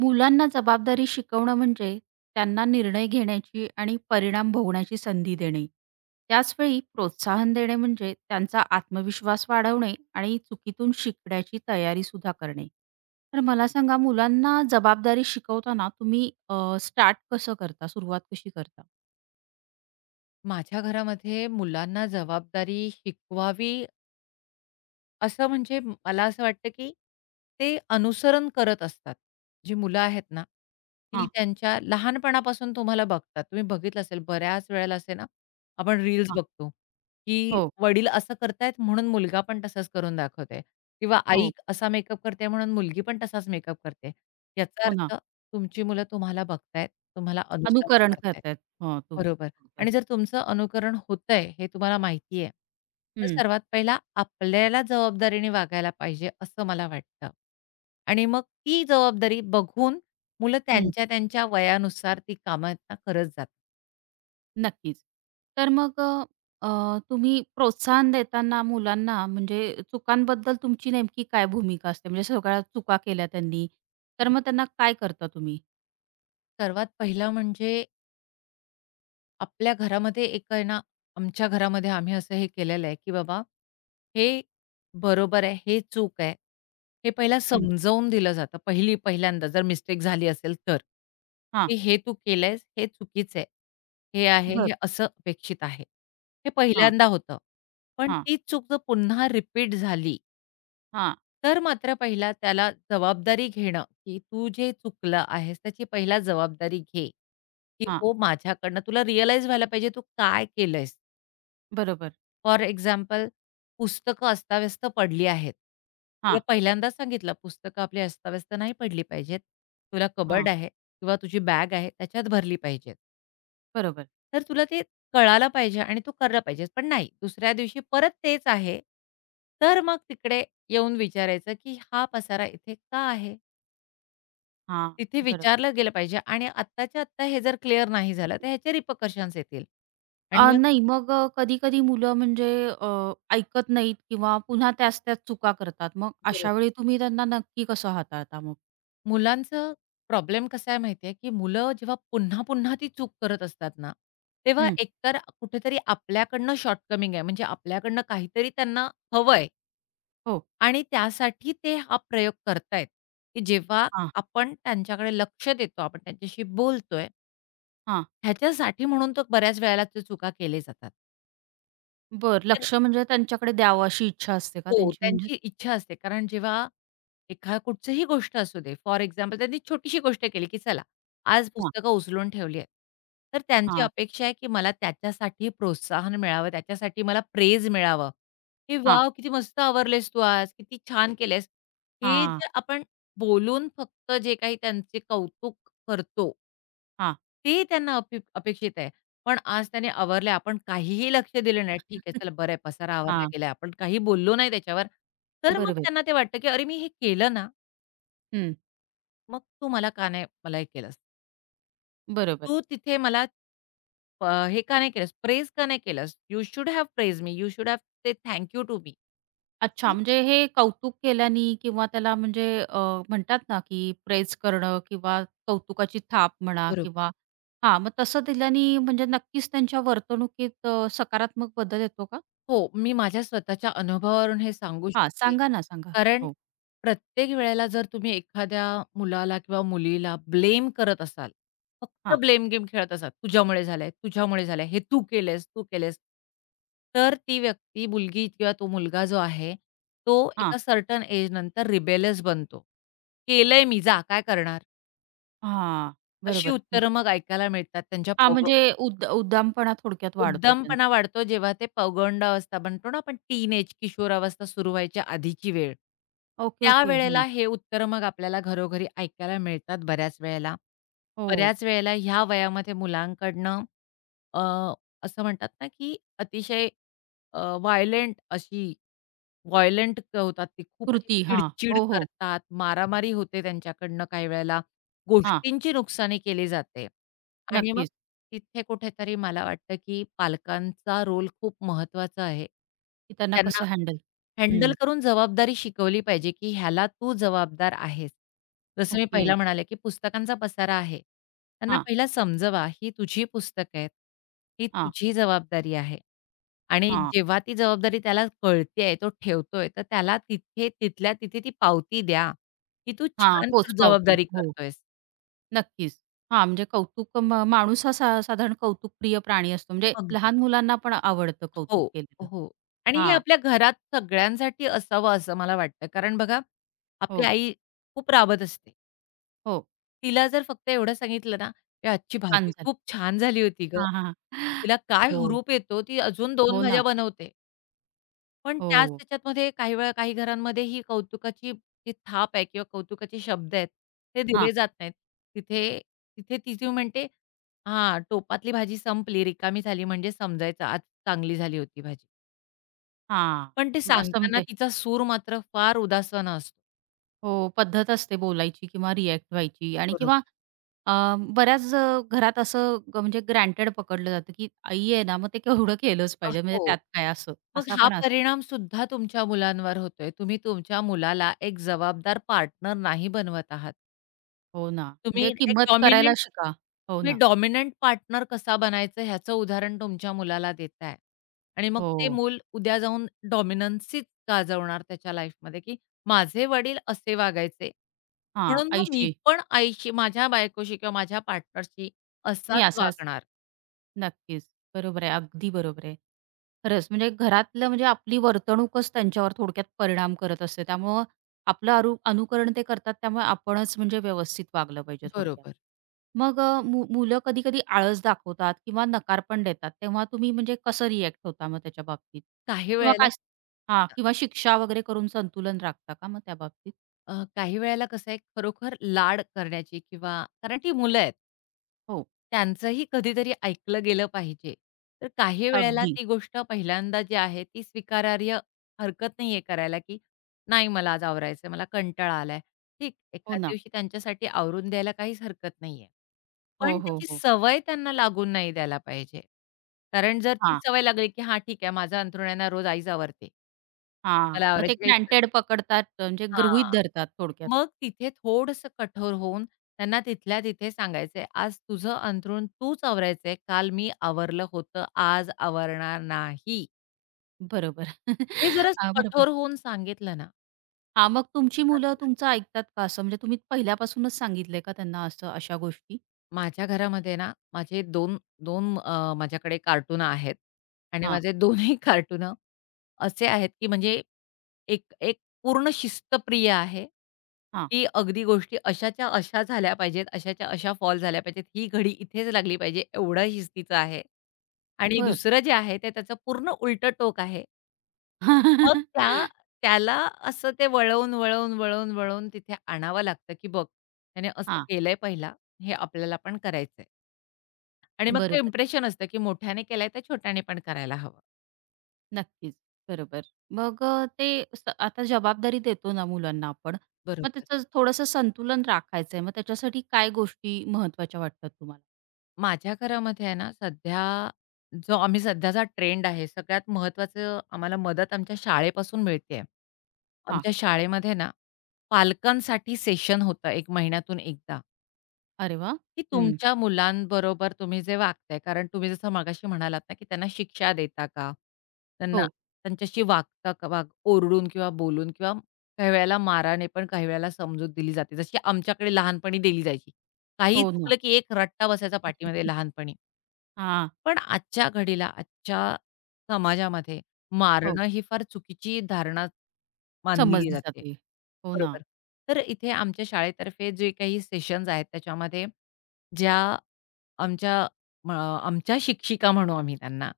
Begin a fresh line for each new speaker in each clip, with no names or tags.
मुलांना जबाबदारी शिकवणं म्हणजे त्यांना निर्णय घेण्याची आणि परिणाम भोगण्याची संधी देणे. त्याचवेळी प्रोत्साहन देणे म्हणजे त्यांचा आत्मविश्वास वाढवणे आणि चुकीतून शिकण्याची तयारीसुद्धा करणे. तर मला सांगा मुलांना जबाबदारी शिकवताना तुम्ही स्टार्ट कसं करता? सुरुवात कशी करता?
माझ्या घरामध्ये मुलांना जबाबदारी शिकवावी असं म्हणजे मला असं वाटतं, की ते अनुसरण करत असतात. जी मुलं आहेत ना, ती
हां,
त्यांच्या लहानपणापासून तुम्हाला बघतात. तुम्ही बघितलं असेल बऱ्याच वेळेला असे ना, आपण रील्स
हां.
बघतो, की
हो,
वडील असं करतायत म्हणून मुलगा पण तसाच करून दाखवतोय किंवा आई
हो.
असा मेकअप करते म्हणून मुलगी पण तसाच मेकअप करते. याचा
हो ना.
अर्थ तुमची मुलं तुम्हाला बघतायत, तुम्हाला अनुसरण
अनुकरण
करतायत.
करतायत. हो,
बरोबर.
तुमचं.
आणि जर तुमचं अनुकरण होतंय हे तुम्हाला माहिती आहे, तर
हं,
सर्वात पहिला आपल्याला जबाबदारीने वागायला पाहिजे असं मला वाटतं. आणि मग ती जबाबदारी बघून मुलं
हं.
त्यांच्या त्यांच्या वयानुसार ती कामांना करत जातात.
नक्कीच. तर मग अ, अ, तुम्ही प्रोत्साहन देताना मुलांना म्हणजे चुकांबद्दल तुमची नेमकी काय भूमिका असते? म्हणजे सगळ्या चुका केल्या त्यांनी, तर मग
बरोबर.
त्यांना काय करता तुम्ही?
सर्वात पहिलं म्हणजे आपल्या घरामध्ये एक आहे ना, आमच्या घरामध्ये आम्ही असं हे केलेलं आहे, की बाबा हे बरोबर आहे, हे चूक आहे. हे पहिला
हं.
समजावून दिलं जातं. पहिल्यांदा जर मिस्टेक झाली असेल तर,
हां.
की "हे तू केलंयस, हे चुकीचं आहे. हे आहे,
बरं.
हे असं अपेक्षित आहे." हे
हां,
पहिल्यांदा होतं. पण
हां,
तीच चूक जर पुन्हा रिपीट झाली
हां,
तर मात्र पहिला त्याला जबाबदारी घेणं, की तू जे चुकलं आहेस, त्याची पहिला जबाबदारी घे, की
हां.
हो माझ्याकडनं तुला रिअलाईज व्हायला पाहिजे तू काय केलंयस.
बरोबर.
फॉर एक्झाम्पल पुस्तकं अस्ताव्यस्त पडली आहेत. तुला
हां,
पहिल्यांदाच सांगितलं पुस्तकं आपली अस्ताव्यस्त नाही पडली पाहिजेत. तुला कबर्ड
हां.
आहे किंवा तुझी बॅग आहे त्याच्यात भरली पाहिजेत.
बरोबर.
तर तुला ते कळालं पाहिजे आणि तू करलं पाहिजेस. पण नाही दुसऱ्या दिवशी परत तेच आहे. तर मग तिकडे येऊन विचारायचं, की हा पसारा इथे का आहे?
हां,
तिथे
बरोबर.
विचारलं गेलं पाहिजे आणि आत्ताच्या आत्ता हे जर क्लिअर नाही झालं, तर ह्याचे रिपरकशन्स येतील. आणि मग
नाही मग कधी-कधी मुलं म्हणजे अ, ऐकत नाहीत किंवा पुन्हा त्याच-त्याच चुका करतात. मग अशा
बरोबर.
वेळी तुम्ही त्यांना नक्की कसं हाताळता मग?
मुलांचं प्रॉब्लेम कसा आहे माहिती की मुलं जेव्हा पुन्हा-पुन्हा ती चूक करत असतात ना, तेव्हा
हं.
एकतर कुठेतरी आपल्याकडनं शॉर्टकमिंग आहे. म्हणजे आपल्याकडनं काहीतरी त्यांना हवंय
हो.
आणि त्यासाठी ते हा प्रयोग करतायत, की जेव्हा
हां,
आपण त्यांच्याकडे लक्ष देतो, आपण त्यांच्याशी बोलतोय,
हां.
ह्याच्यासाठी म्हणून तर बऱ्याच वेळेला त्या चुका केले जातात.
बरं, लक्ष म्हणजे त्यांच्याकडे द्यावं अशी इच्छा असते का
हो,
त्यांची म्हणजे?
त्यांची इच्छा असते. कारण जेव्हा एखा कुठचीही गोष्ट असू दे, फॉर एक्झाम्पल त्यांनी छोटीशी गोष्ट केली, की चला आज
हां,
पुस्तकं उचलून ठेवली आहेत. तर त्यांची
हां,
अपेक्षा आहे, की मला त्याच्यासाठी प्रोत्साहन मिळावं, त्याच्यासाठी मला प्रेज मिळावं, की
हां,
"वॉव! किती मस्त आवरलेस तू आज, किती छान केलेस." हे
हां,
जे आपण बोलून फक्त जे काही त्यांचे कौतुक करतो
हां,
ते त्यांना अपेक्षित आहे. पण आज त्याने आवरले, आपण काहीही लक्ष दिलं नाही. ठीक आहे, चला बरं आहे, पसारा आवरला
हां.
गेलाय. आपण काही बोललो नाही त्याच्यावर. तर मग
बरोबर.
त्यांना ते वाटतं, की "अरे, मी हे केलं ना,
हं,
मग तू मला का नाही मला हे केलंस?
बरोबर.
तू तिथे मला हे का नाही केलंस? प्रेज का नाही केलंस? You should have praise me. You should have said thank you to me."
अच्छा, म्हणजे हे कौतुक केल्याने किंवा त्याला म्हणजे म्हणतात ना, की प्रेज करणं किंवा कौतुकाची थाप म्हणा
बरोबर.
किंवा हां, मग तसं दिल्याने म्हणजे नक्कीच त्यांच्या वर्तणुकीत सकारात्मक बदल येतो का?
हो, मी माझ्या स्वतःच्या अनुभवावरून हे सांगू
हां,
शकते.
सांगा ना, सांगा.
कारण
हो.
प्रत्येक वेळेला जर तुम्ही एखाद्या मुलाला किंवा मुलीला ब्लेम करत असाल, फक्त
हां,
ब्लेम गेम खेळत असाल, "तुझ्यामुळे झालंय, तुझ्यामुळे झालंय, हे तू केलेस, तू केलेस." तर ती व्यक्ती, मुलगी किंवा तो मुलगा जो आहे, तो
हां,
एका सर्टन एजनंतर रिबेलियस बनतो. "केलंय मी, जा काय करणार?"
हां.
अशी
बरोबर.
उत्तरं मग ऐकायला मिळतात त्यांच्या
हां, म्हणजे उद्दामपणा थोडक्यात वाढतो त्यांचा.
उद्दमपणा वाढतो जेव्हा ते पौगंड अवस्था म्हणतो ना आपण टीनएज किशोरावस्था सुरू व्हायच्या आधीची वेळ.
Okay, okay.
त्यावेळेला
हां.
हे उत्तरं मग आपल्याला घरोघरी ऐकायला मिळतात बऱ्याच वेळेला.
हो.
बऱ्याच वेळेला ह्या वयामध्ये मुलांकडनं अ, असं म्हणतात ना, की अतिशय व्हायलेंट अशी व्हायलंट होतात ते खूप अशी
कृती. हां.
चिडचिड
हो, हो.
करतात, मारामारी होते त्यांच्याकडनं काही वेळेला.
हां,
गोष्टींची नुकसानी केली जाते आणि मग
नक्कीच.
तिथे कुठेतरी मला वाटतं, की पालकांचा रोल खूप महत्वाचा आहे.
की त्यांना
त्यांना
कसं हँडल.
हँडल
हं.
करून जबाबदारी शिकवली पाहिजे, की ह्याला तू जबाबदार आहेस. जसं मी
ओके.
पहिला म्हणाले, की पुस्तकांचा पसारा आहे. त्यांना
हां,
पहिला समजवा, ही तुझी पुस्तकं आहेत. ही
हां,
तुझी जबाबदारी आहे. आणि
हां,
जेव्हा ती जबाबदारी त्याला कळतेय, तो ठेवतोय, तर त्याला तिथे तिथल्या तिथे ती पावती द्या, की तू
हां.
छान तर
पोचपावती.
जबाबदारी
हो,
करतोयस.
नक्कीच. हां, म्हणजे कौतुक माणूस हा साधारण कौतुकप्रिय प्राणी असतो. म्हणजे
अगदी.
लहान मुलांना पण आवडतं
हो,
कौतुक केलेलं.
हो. आणि हे
हां.
आपल्या घरात सगळ्यांसाठी असावं असं मला वाटतं. कारण बघा, आपली
हो,
आई खूप राबत असते.
हो.
तिला जर फक्त एवढं सांगितलं ना, "ए आजची भाजी
छान झालं.
खूप छान झाली होती गं."
हां, हां, हां.
तिला काय
हो,
हुरूप येतो, ती अजून 2
हो
भाज्या
ना.
बनवते. पण त्याच
हो.
त्याच्यामध्ये काही वेळा काही घरांमध्ये ही कौतुकाची जी थाप आहे किंवा कौतुकाचे शब्द आहेत, ते
हां,
दिले जात नाहीत. तिथे तिथे ती जी म्हणते, "हां, टोपातली भाजी संपली, रिकामी झाली म्हणजे समजायचं आज चांगली झाली होती भाजी." पण ते
हां. असं
सांगताना
म्हणजे
तिचा सूर मात्र फार उदासवाना असतो.
हो, पद्धत असते बोलायची किंवा रिएक्ट व्हायची आणि
बरोबर.
किंवा बऱ्याच घरात असं म्हणजे ग्रँटेड पकडलं जातं, की आई आहे ना, मग ते केवढं केलंच पाहिजे, म्हणजे
हो.
त्यात काय असं,
मग
असा
हा
पण असतो.
परिणाम सुद्धा तुमच्या मुलांवर होतोय. तुम्ही तुमच्या मुलाला एक जबाबदार पार्टनर नाही बनवत आहात.
हो ना,
तुम्ही
म्हणजे
एक
किंमत करायला
डॉमिनंट
शिका. हो
तुम्ही
ना.
डॉमिनंट पार्टनर कसा बनायचं ह्याचं उदाहरण तुमच्या मुलाला देताय. आणि मग ते
हो,
मूल उद्या जाऊन डॉमिनन्सीच गाजवणार त्याच्या लाईफमध्ये, की माझे वडील असे वागायचे.
हां,
म्हणून मग मी
आईशी.
पण आईशी, माझ्या बायकोशी किंवा माझ्या पार्टनरशी
मी
असाच
असाच.
वागणार.
नक्कीच. बरोबर आहे. अगदी बरोबर आहे. खरंच म्हणजे घरातलं म्हणजे आपली वर्तणूकच त्यांच्यावर थोडक्यात परिणाम करत असते. त्यामुळं आपलं अनुकरण ते करतात. त्यामुळे आपणच म्हणजे व्यवस्थित वागलं पाहिजे थोडक्यात.
बरोबर.
मग मुलं कधी-कधी आळस दाखवतात किंवा नकार पण देतात. तेव्हा तुम्ही म्हणजे कसं रिएक्ट होता मग त्याच्या बाबतीत?
काही
किंवा
वेळेला
काय. हां. किंवा शिक्षा वगैरे करून संतुलन राखता का मग त्या बाबतीत?
काही वेळेला कसं आहे, खरोखर लाड करण्याची किंवा कारण ती मुलं आहेत,
हो.
त्यांचंही कधीतरी ऐकलं गेलं पाहिजे. तर काही वेळेला
अगदी.
ती गोष्ट पहिल्यांदा जी आहे, ती स्वीकारार्ह हरकत नाहीये करायला, की "नाही मला आज आवरायचंय, मला कंटाळा आलाय." ठीक,
हो
एखाद्या
ना.
दिवशी त्यांच्यासाठी आवरून द्यायला काहीच हरकत नाहीये. पण
हो, हो,
त्याची
हो.
सवय त्यांना लागून नाही द्यायला पाहिजे. कारण जर ती
हां.
सवय लागली, की "हां, ठीक आहे, माझं अंथरुण रोज आईच आवरते.
हां,
मला
मग ते
आवरायची काहीच गरज"
ग्रँटेड पकडतात म्हणजे गृहीत
हां.
धरतात थोडक्यात.
मग तिथे थोडंसं कठोर होऊन त्यांना तिथल्या तिथे सांगायचंय, "आज तुझं अंथरूण तूच आवरायचंय. काल मी आवरलं होतं, आज आवरणार नाही."
बरोबर.
हे जरा
हां, बरोबर.
कठोर होऊन सांगितलं ना
हां, मग तुमची मुलं तुमचं ऐकतात का असं? म्हणजे तुम्ही पहिल्यापासूनच सांगितलंय का त्यांना असं अशा गोष्टी?
माझ्या घरामध्ये ना, माझे माझ्याकडे कार्टून आहेत आणि
हां,
माझे दोन्ही कार्टून असे आहेत, की म्हणजे एक एक पूर्ण शिस्तप्रिय आहे,
हां.
की अगदी गोष्टी अशाच्या अशा झाल्या पाहिजेत, अशाच्या अशा फॉल झाल्या पाहिजेत. ही घडी इथेच लागली पाहिजे एवढा शिस्तीचा आहे. आणि
बरं.
दुसरं जे आहे ते त्याचं पूर्ण उलटं टोक आहे. मग
हां,
त्या त्याला असं ते वळवून, वळवून, तिथे आणावं लागतं, की बघ त्याने असं केलंय पहिला, हे आपल्याला पण करायचंय. आणि मग ते
बरोबर.
इम्प्रेशन असतं, की मोठ्याने केलंय तर छोट्याने पण करायला हवं.
नक्कीच. बरोबर. मग ते आता जबाबदारी देतो ना मुलांना आपण, मग
बरोबर.
त्याचं थोडंसं संतुलन राखायचंय. मग त्याच्यासाठी काय गोष्टी महत्त्वाच्या वाटतात तुम्हाला?
माझ्या घरामध्ये आहे ना, सध्या जो आम्ही सध्याचा ट्रेंड आहे, सगळ्यात महत्त्वाचं आम्हाला मदत आमच्या शाळेपासून मिळते आहे.
हां.
आमच्या शाळेमध्ये ना, पालकांसाठी सेशन होतं 1 महिन्यातून एकदा,
अरे वाह!
की
हं.
तुमच्या मुलांबरोबर तुम्ही जे वागताय कारण तुम्ही जसं मगाशी म्हणालात ना, की त्यांना शिक्षा देता का? त्यांना
हो.
त्यांच्याशी वागता का, ओरडून किंवा बोलून किंवा काही वेळेला माराने पण काही वेळेला समजूत दिली जाते. जशी आमच्याकडे लहानपणी दिली जायची. काहीही
हो ना.
चुकलं, की एक रट्टा बसायचा पाठीमध्ये लहानपणी.
हां.
पण आजच्या घडीला, आजच्या समाजामध्ये
हो.
मारणं ही फार चुकीची धारणा मानली
समजली
जाते.
जाते. हो ना.
बरोबर. तर इथे आमच्या शाळेतर्फे जे काही सेशन्स आहेत त्याच्यामध्ये ज्या आमच्या म आमच्या शिक्षिका म्हणू आम्ही त्यांना.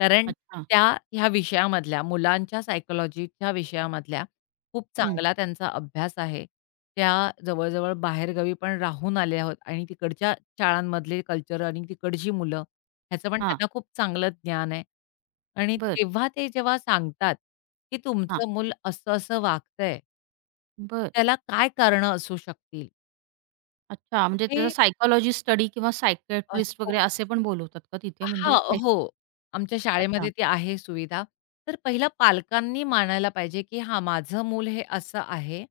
कारण
अच्छा.
त्या ह्या विषयामधल्या मुलांच्या सायकॉलॉजीच्या विषयामधल्या खूप
हं.
चांगला त्यांचा अभ्यास आहे. त्या जवळ-जवळ बाहेरगावी पण राहून आल्या आहोत आणि तिकडच्या शाळांमधले कल्चर आणि तिकडची मुलं ह्याचं पण
हां.
त्यांना खूप चांगलं ज्ञान आहे. आणि
बरं.
तेव्हा ते जेव्हा सांगतात, की
हां.
तुमचं मूल असं-असं वागतंय
बरं.
त्याला काय कारणं असू शकतील?
अच्छा, म्हणजे त्याचा
हे
सायकॉलॉजी स्टडी किंवा
अ,
सायकियाट्रिस्ट
हो.
वगैरे असे पण बोलवतात का तिथे म्हणजे
हां, हो. आमच्या
अच्छा,
शाळेमध्ये ती आहे सुविधा. तर पहिला पालकांनी मानायला पाहिजे, की हा माझं मूल हे असं आहे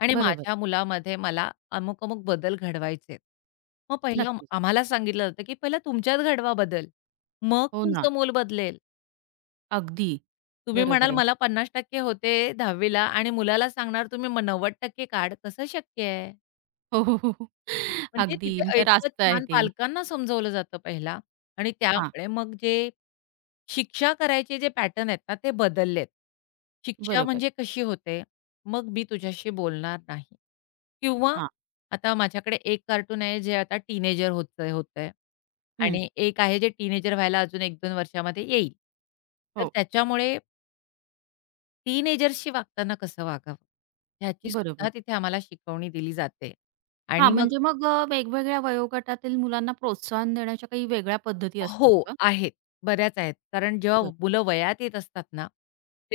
आणि
बरोबर.
माझ्या मुलामध्ये मला अमुक-अमुक बदल घडवायचे आहेत. मग पहिलं
नक्कीच.
आम्हाला सांगितलं जातं, की पहिला तुमच्यात घडवा बदल. मग
हो ना,
तुमचं मूल बदलेल.
अगदी.
तुम्ही म्हणाल
बरोबर आहे.
मला 50% होते 10वी आणि मुलाला सांगणार तुम्ही मग 90% काढ, कसं शक्य आहे?
हो, हो, हो, हो.
म्हणजे
अगदी
तिथे
म्हणजे
इतकं
रास्त आहे
छान
ते.
पालकांना समजवलं जातं पहिला आणि
हां,
त्यामुळे मग जे शिक्षा करायचे जे पॅटर्न आहेत ना, ते बदललेत. शिक्षा
बरोबर.
म्हणजे कशी होते, "मग मी तुझ्याशी बोलणार नाही." किंवा
हां.
आता माझ्याकडे एक कार्टून आहे, जे आता टीनेजर होतंय होतंय
हं.
आणि एक आहे जे टीनेजर व्हायला अजून 1-2 वर्षामध्ये येईल. तर
हो,
त्याच्यामुळे टीनेजरशी वागताना कसं वागावं, ह्याची सुद्धा
बरोबर.
तिथे आम्हाला शिकवणी दिली जाते
हां,
आणि मग
म्हणजे मग वेगवेगळ्या वयोगटातील मुलांना प्रोत्साहन देण्याच्या काही वेगळ्या पद्धती
हो,
असतात का?
आहेत. बऱ्याच आहेत. कारण जेव्हा
बरं.
मुलं वयात येत असतात ना,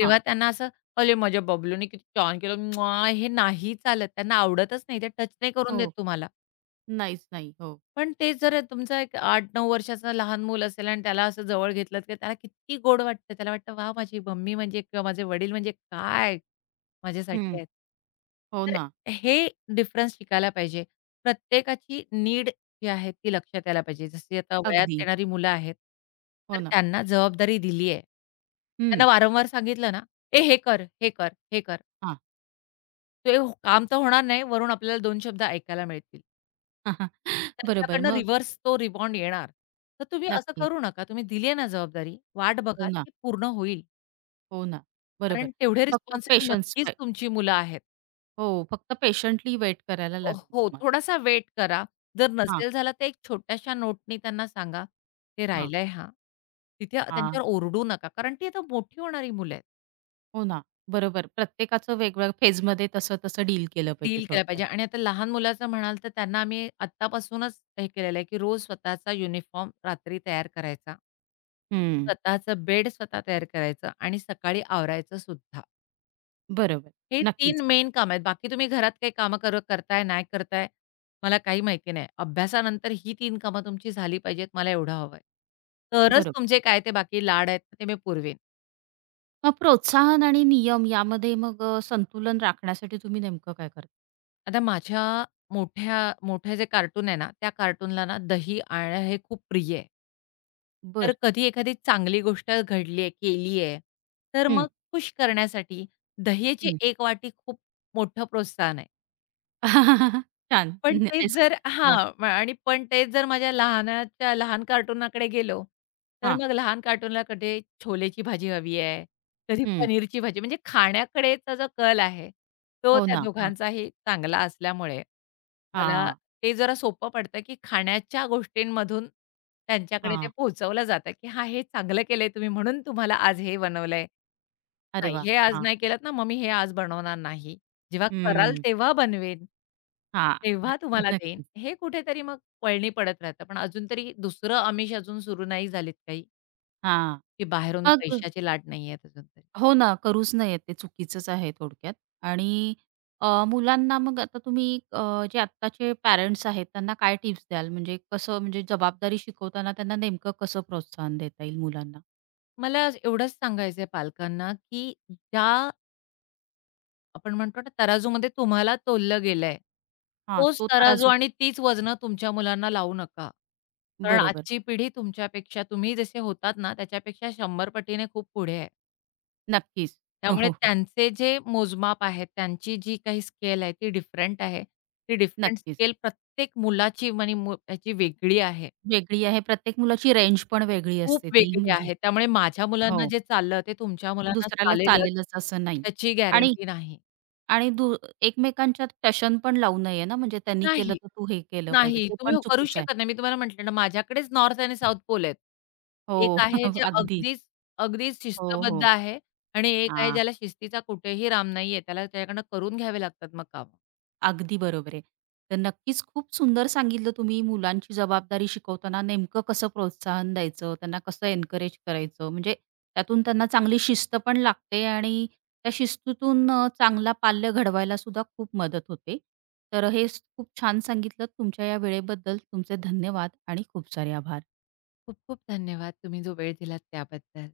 हां.
त्यांना असं, "अरे माझ्या बबलूने किती छान केलं." म्वा." हे नाही चालत. त्यांना आवडतच नाही. ते टच नाही करून देत
हो.
तुम्हाला.
नाहीच नाही. हो.
पण तेच जर तुमचा एक 8-9 वर्षाचा लहान मूल असेल आणि त्याला असं जवळ घेतलत, की त्याला किती गोड वाटतं. त्याला वाटतं, "वाह! माझी मम्मी म्हणजे किंवा माझे वडील म्हणजे काय माझ्यासाठी
हं.
आहेत."
हो
तर
ना.
हे डिफरन्स शिकायला पाहिजे. प्रत्येकाची नीड जी आहे ती लक्षात यायला पाहिजे. जशी आता वयात
अगदी.
येणारी मुलं आहेत,
हो
तर
ना.
त्यांना जबाबदारी दिली आहे.
हं.
त्यांना वारंवार सांगितलं ना, "ए हे कर, हे कर, हे कर."
हां.
काम तर होणार नाही, वरून आपल्याला 2 शब्द ऐकायला मिळतील.
बरोबर.
त्यांच्याकडनं
मग
रिव्हर्स तो रिबॉन्ड येणार. तर तुम्ही असं
नक्कीच.
करू नका. तुम्ही दिली आहे ना जबाबदारी, वाट
हो
बघा
ना.
ती पूर्ण होईल.
हो ना, बरोबर.
कारण तेवढे
फक्त
रिस्पॉन्सिबल
पेशन्स.
नक्कीच तुमची मुलं आहेत.
हो, फक्त पेशंटली वेट करायला लागेल
हो,
तुम्हाला.
थोडासा वेट करा. जर
हां,
नसेल झाला तर एक छोट्याशा नोटनी त्यांना सांगा, "हे
हां,
राहिलंय हां." तिथे
हां.
त्यांच्यावर ओरडू नका. कारण ती आता मोठी होणारी मुलं आहेत.
हो ना, बरोबर. प्रत्येकाचं वेगवेगळ्या फेजमध्ये तसं-तसं डील केलं पाहिजे
डील केला पाहिजे
थोडक्यात.
आणि आता लहान मुलाचं म्हणाल तर त्यांना आम्ही आत्तापासूनच हे केलेलं आहे, की रोज स्वतःचा युनिफॉर्म रात्री तयार करायचा,
हं,
स्वतःचं बेड स्वतः तयार करायचं आणि सकाळी आवरायचं सुद्धा.
बरोबर.
हे तीन
नक्कीच,
मेन काम आहेत. बाकी तुम्ही घरात काही कामं करताय, नाही करताय, मला काही माहिती नाही. अभ्यासानंतर ही 3 कामं तुमची झाली पाहिजेत, मला एवढं हवं आहे. तरच
बरोबर.
तुमचे काय ते बाकी लाड आहेत, ते मी पुरवीन.
मग प्रोत्साहन आणि नियम यामध्ये मग संतुलन राखण्यासाठी तुम्ही नेमकं काय करता?
आता माझ्या मोठ्या मोठे जे कार्टून आहे ना, त्या कार्टूनला ना दही आणं हे खूप प्रिय आहे. तर
बरं.
कधी एखादी चांगली गोष्ट घडली आहे, केली आहे, तर
हं,
मग खुश करण्यासाठी दह्याची
हं.
1 वाटी खूप मोठं प्रोत्साहन आहे.
छान. हं, हो,
पण तेच जर माझ्या लहानाच्या लहान कार्टूनाकडे गेलो, तर
हां,
मग लहान कार्टूनला कधी छोलेची भाजी हवी आहे, कधी
हं.
पनीरची भाजी म्हणजे खाण्याकडेचा जो कल आहे, तो
हो
त्या
ना. हां,
दोघांचाही चांगला असल्यामुळे मला
हां,
ते जरा सोपं पडतं, की खाण्याच्या गोष्टींमधून त्यांच्याकडे ते
हां.
पोहोचवलं जातं, की "हां, हे चांगलं केलंय तुम्ही म्हणून तुम्हाला आज हे बनवलंय."
अरे
नाही,
वा.
हे आज
हां,
नाही केलत ना, मग मी हे आज बनवणार नाही. जेव्हा कराल
हं.
तेव्हा बनवेन.
हां.
तेव्हा तुम्हाला देईन.
नक्कीच.
हे कुठेतरी मग वळणी पडत राहतं. पण अजून तरी दुसरं आमिष अजून सुरू नाही झालीत काही,
हां.
की बाहेरून
मग
पैशाची लाट नाही आहेत अजून तरी.
हो ना, करूच नये ते चुकीचंच आहे थोडक्यात. आणि मुलांना मग आता तुम्ही अ, जे आत्ताचे पॅरेंट्स आहेत त्यांना काय टिप्स द्याल? म्हणजे कसं म्हणजे जबाबदारी शिकवताना त्यांना नेमकं कसं प्रोत्साहन देता येईल मुलांना?
मला आज एवढंच सांगायचंय पालकांना, की ज्या आपण म्हणतो ना तराजूमध्ये तुम्हाला तोललं गेलंय,
हां,
तोच
तो
तराजू
तराजू.
आणि तीच वजनं तुमच्या मुलांना लावू नका. कारण
बरोबर.
आजची पिढी तुमच्यापेक्षा तुम्ही जसे होतात ना, त्याच्यापेक्षा 100 पटीने खूप पुढे आहे.
नक्कीच. हो,
त्यामुळे
हो, हो.
त्यांचे जे मोजमाप आहेत, त्यांची जी काही स्केल आहे ती डिफरंट आहे. ती डिफरंट
नक्कीच.
स्केल प्रत्येक मुलाची म्हणे मु त्याची वेगळी आहे.
वेगळी आहे. प्रत्येक मुलाची रेंज पण वेगळी
खूप
असते ती
वेगळी
म्हणजे
आहे. त्यामुळे माझ्या मुलांना
हो,
जे चाललं ते तुमच्या मुलांना
दुसऱ्याला
चालेलच
चालेलच असं नाही.
त्याची
आणि
गॅरंटी नाही.
आणि दु एकमेकांच्यात टशन पण लावू नये ना, म्हणजे त्यांनी केलं
नाही.
तर तू हे केलं पाहिजे.
नाही.
ते
तुम्ही
पण
करूच
चुकीचं आहे.
शकत नाही. मी तुम्हाला म्हटलं ना माझ्याकडेच नॉर्थ आणि साउथ पोल आहेत. एक
हो.
आहे जे
अगदी.
अगदीच
हो,
शिस्तबद्ध
हो.
आहे आणि एक आहे
हां.
ज्याला शिस्तीचा कुठेही राम नाहीये. त्याला त्याच्याकडनं करून घ्यावे लागतात मग काम.
अगदी बरोबर आहे. तर नक्कीच खूप सुंदर सांगितलं तुम्ही मुलांची जबाबदारी शिकवताना नेमकं कसं प्रोत्साहन द्यायचं, त्यांना कसं एन्करेज करायचं. म्हणजे त्यातून त्यांना चांगली शिस्त पण लागते आणि त्या शिस्तीतून चांगला पाल्य घडवायला सुद्धा खूप मदत होते. तर हे खूप छान सांगितलं. तुमच्या या वेळेबद्दल तुमचे धन्यवाद आणि खूप सारे आभार.
खूप खूप धन्यवाद तुम्ही जो वेळ दिलात त्याबद्दल.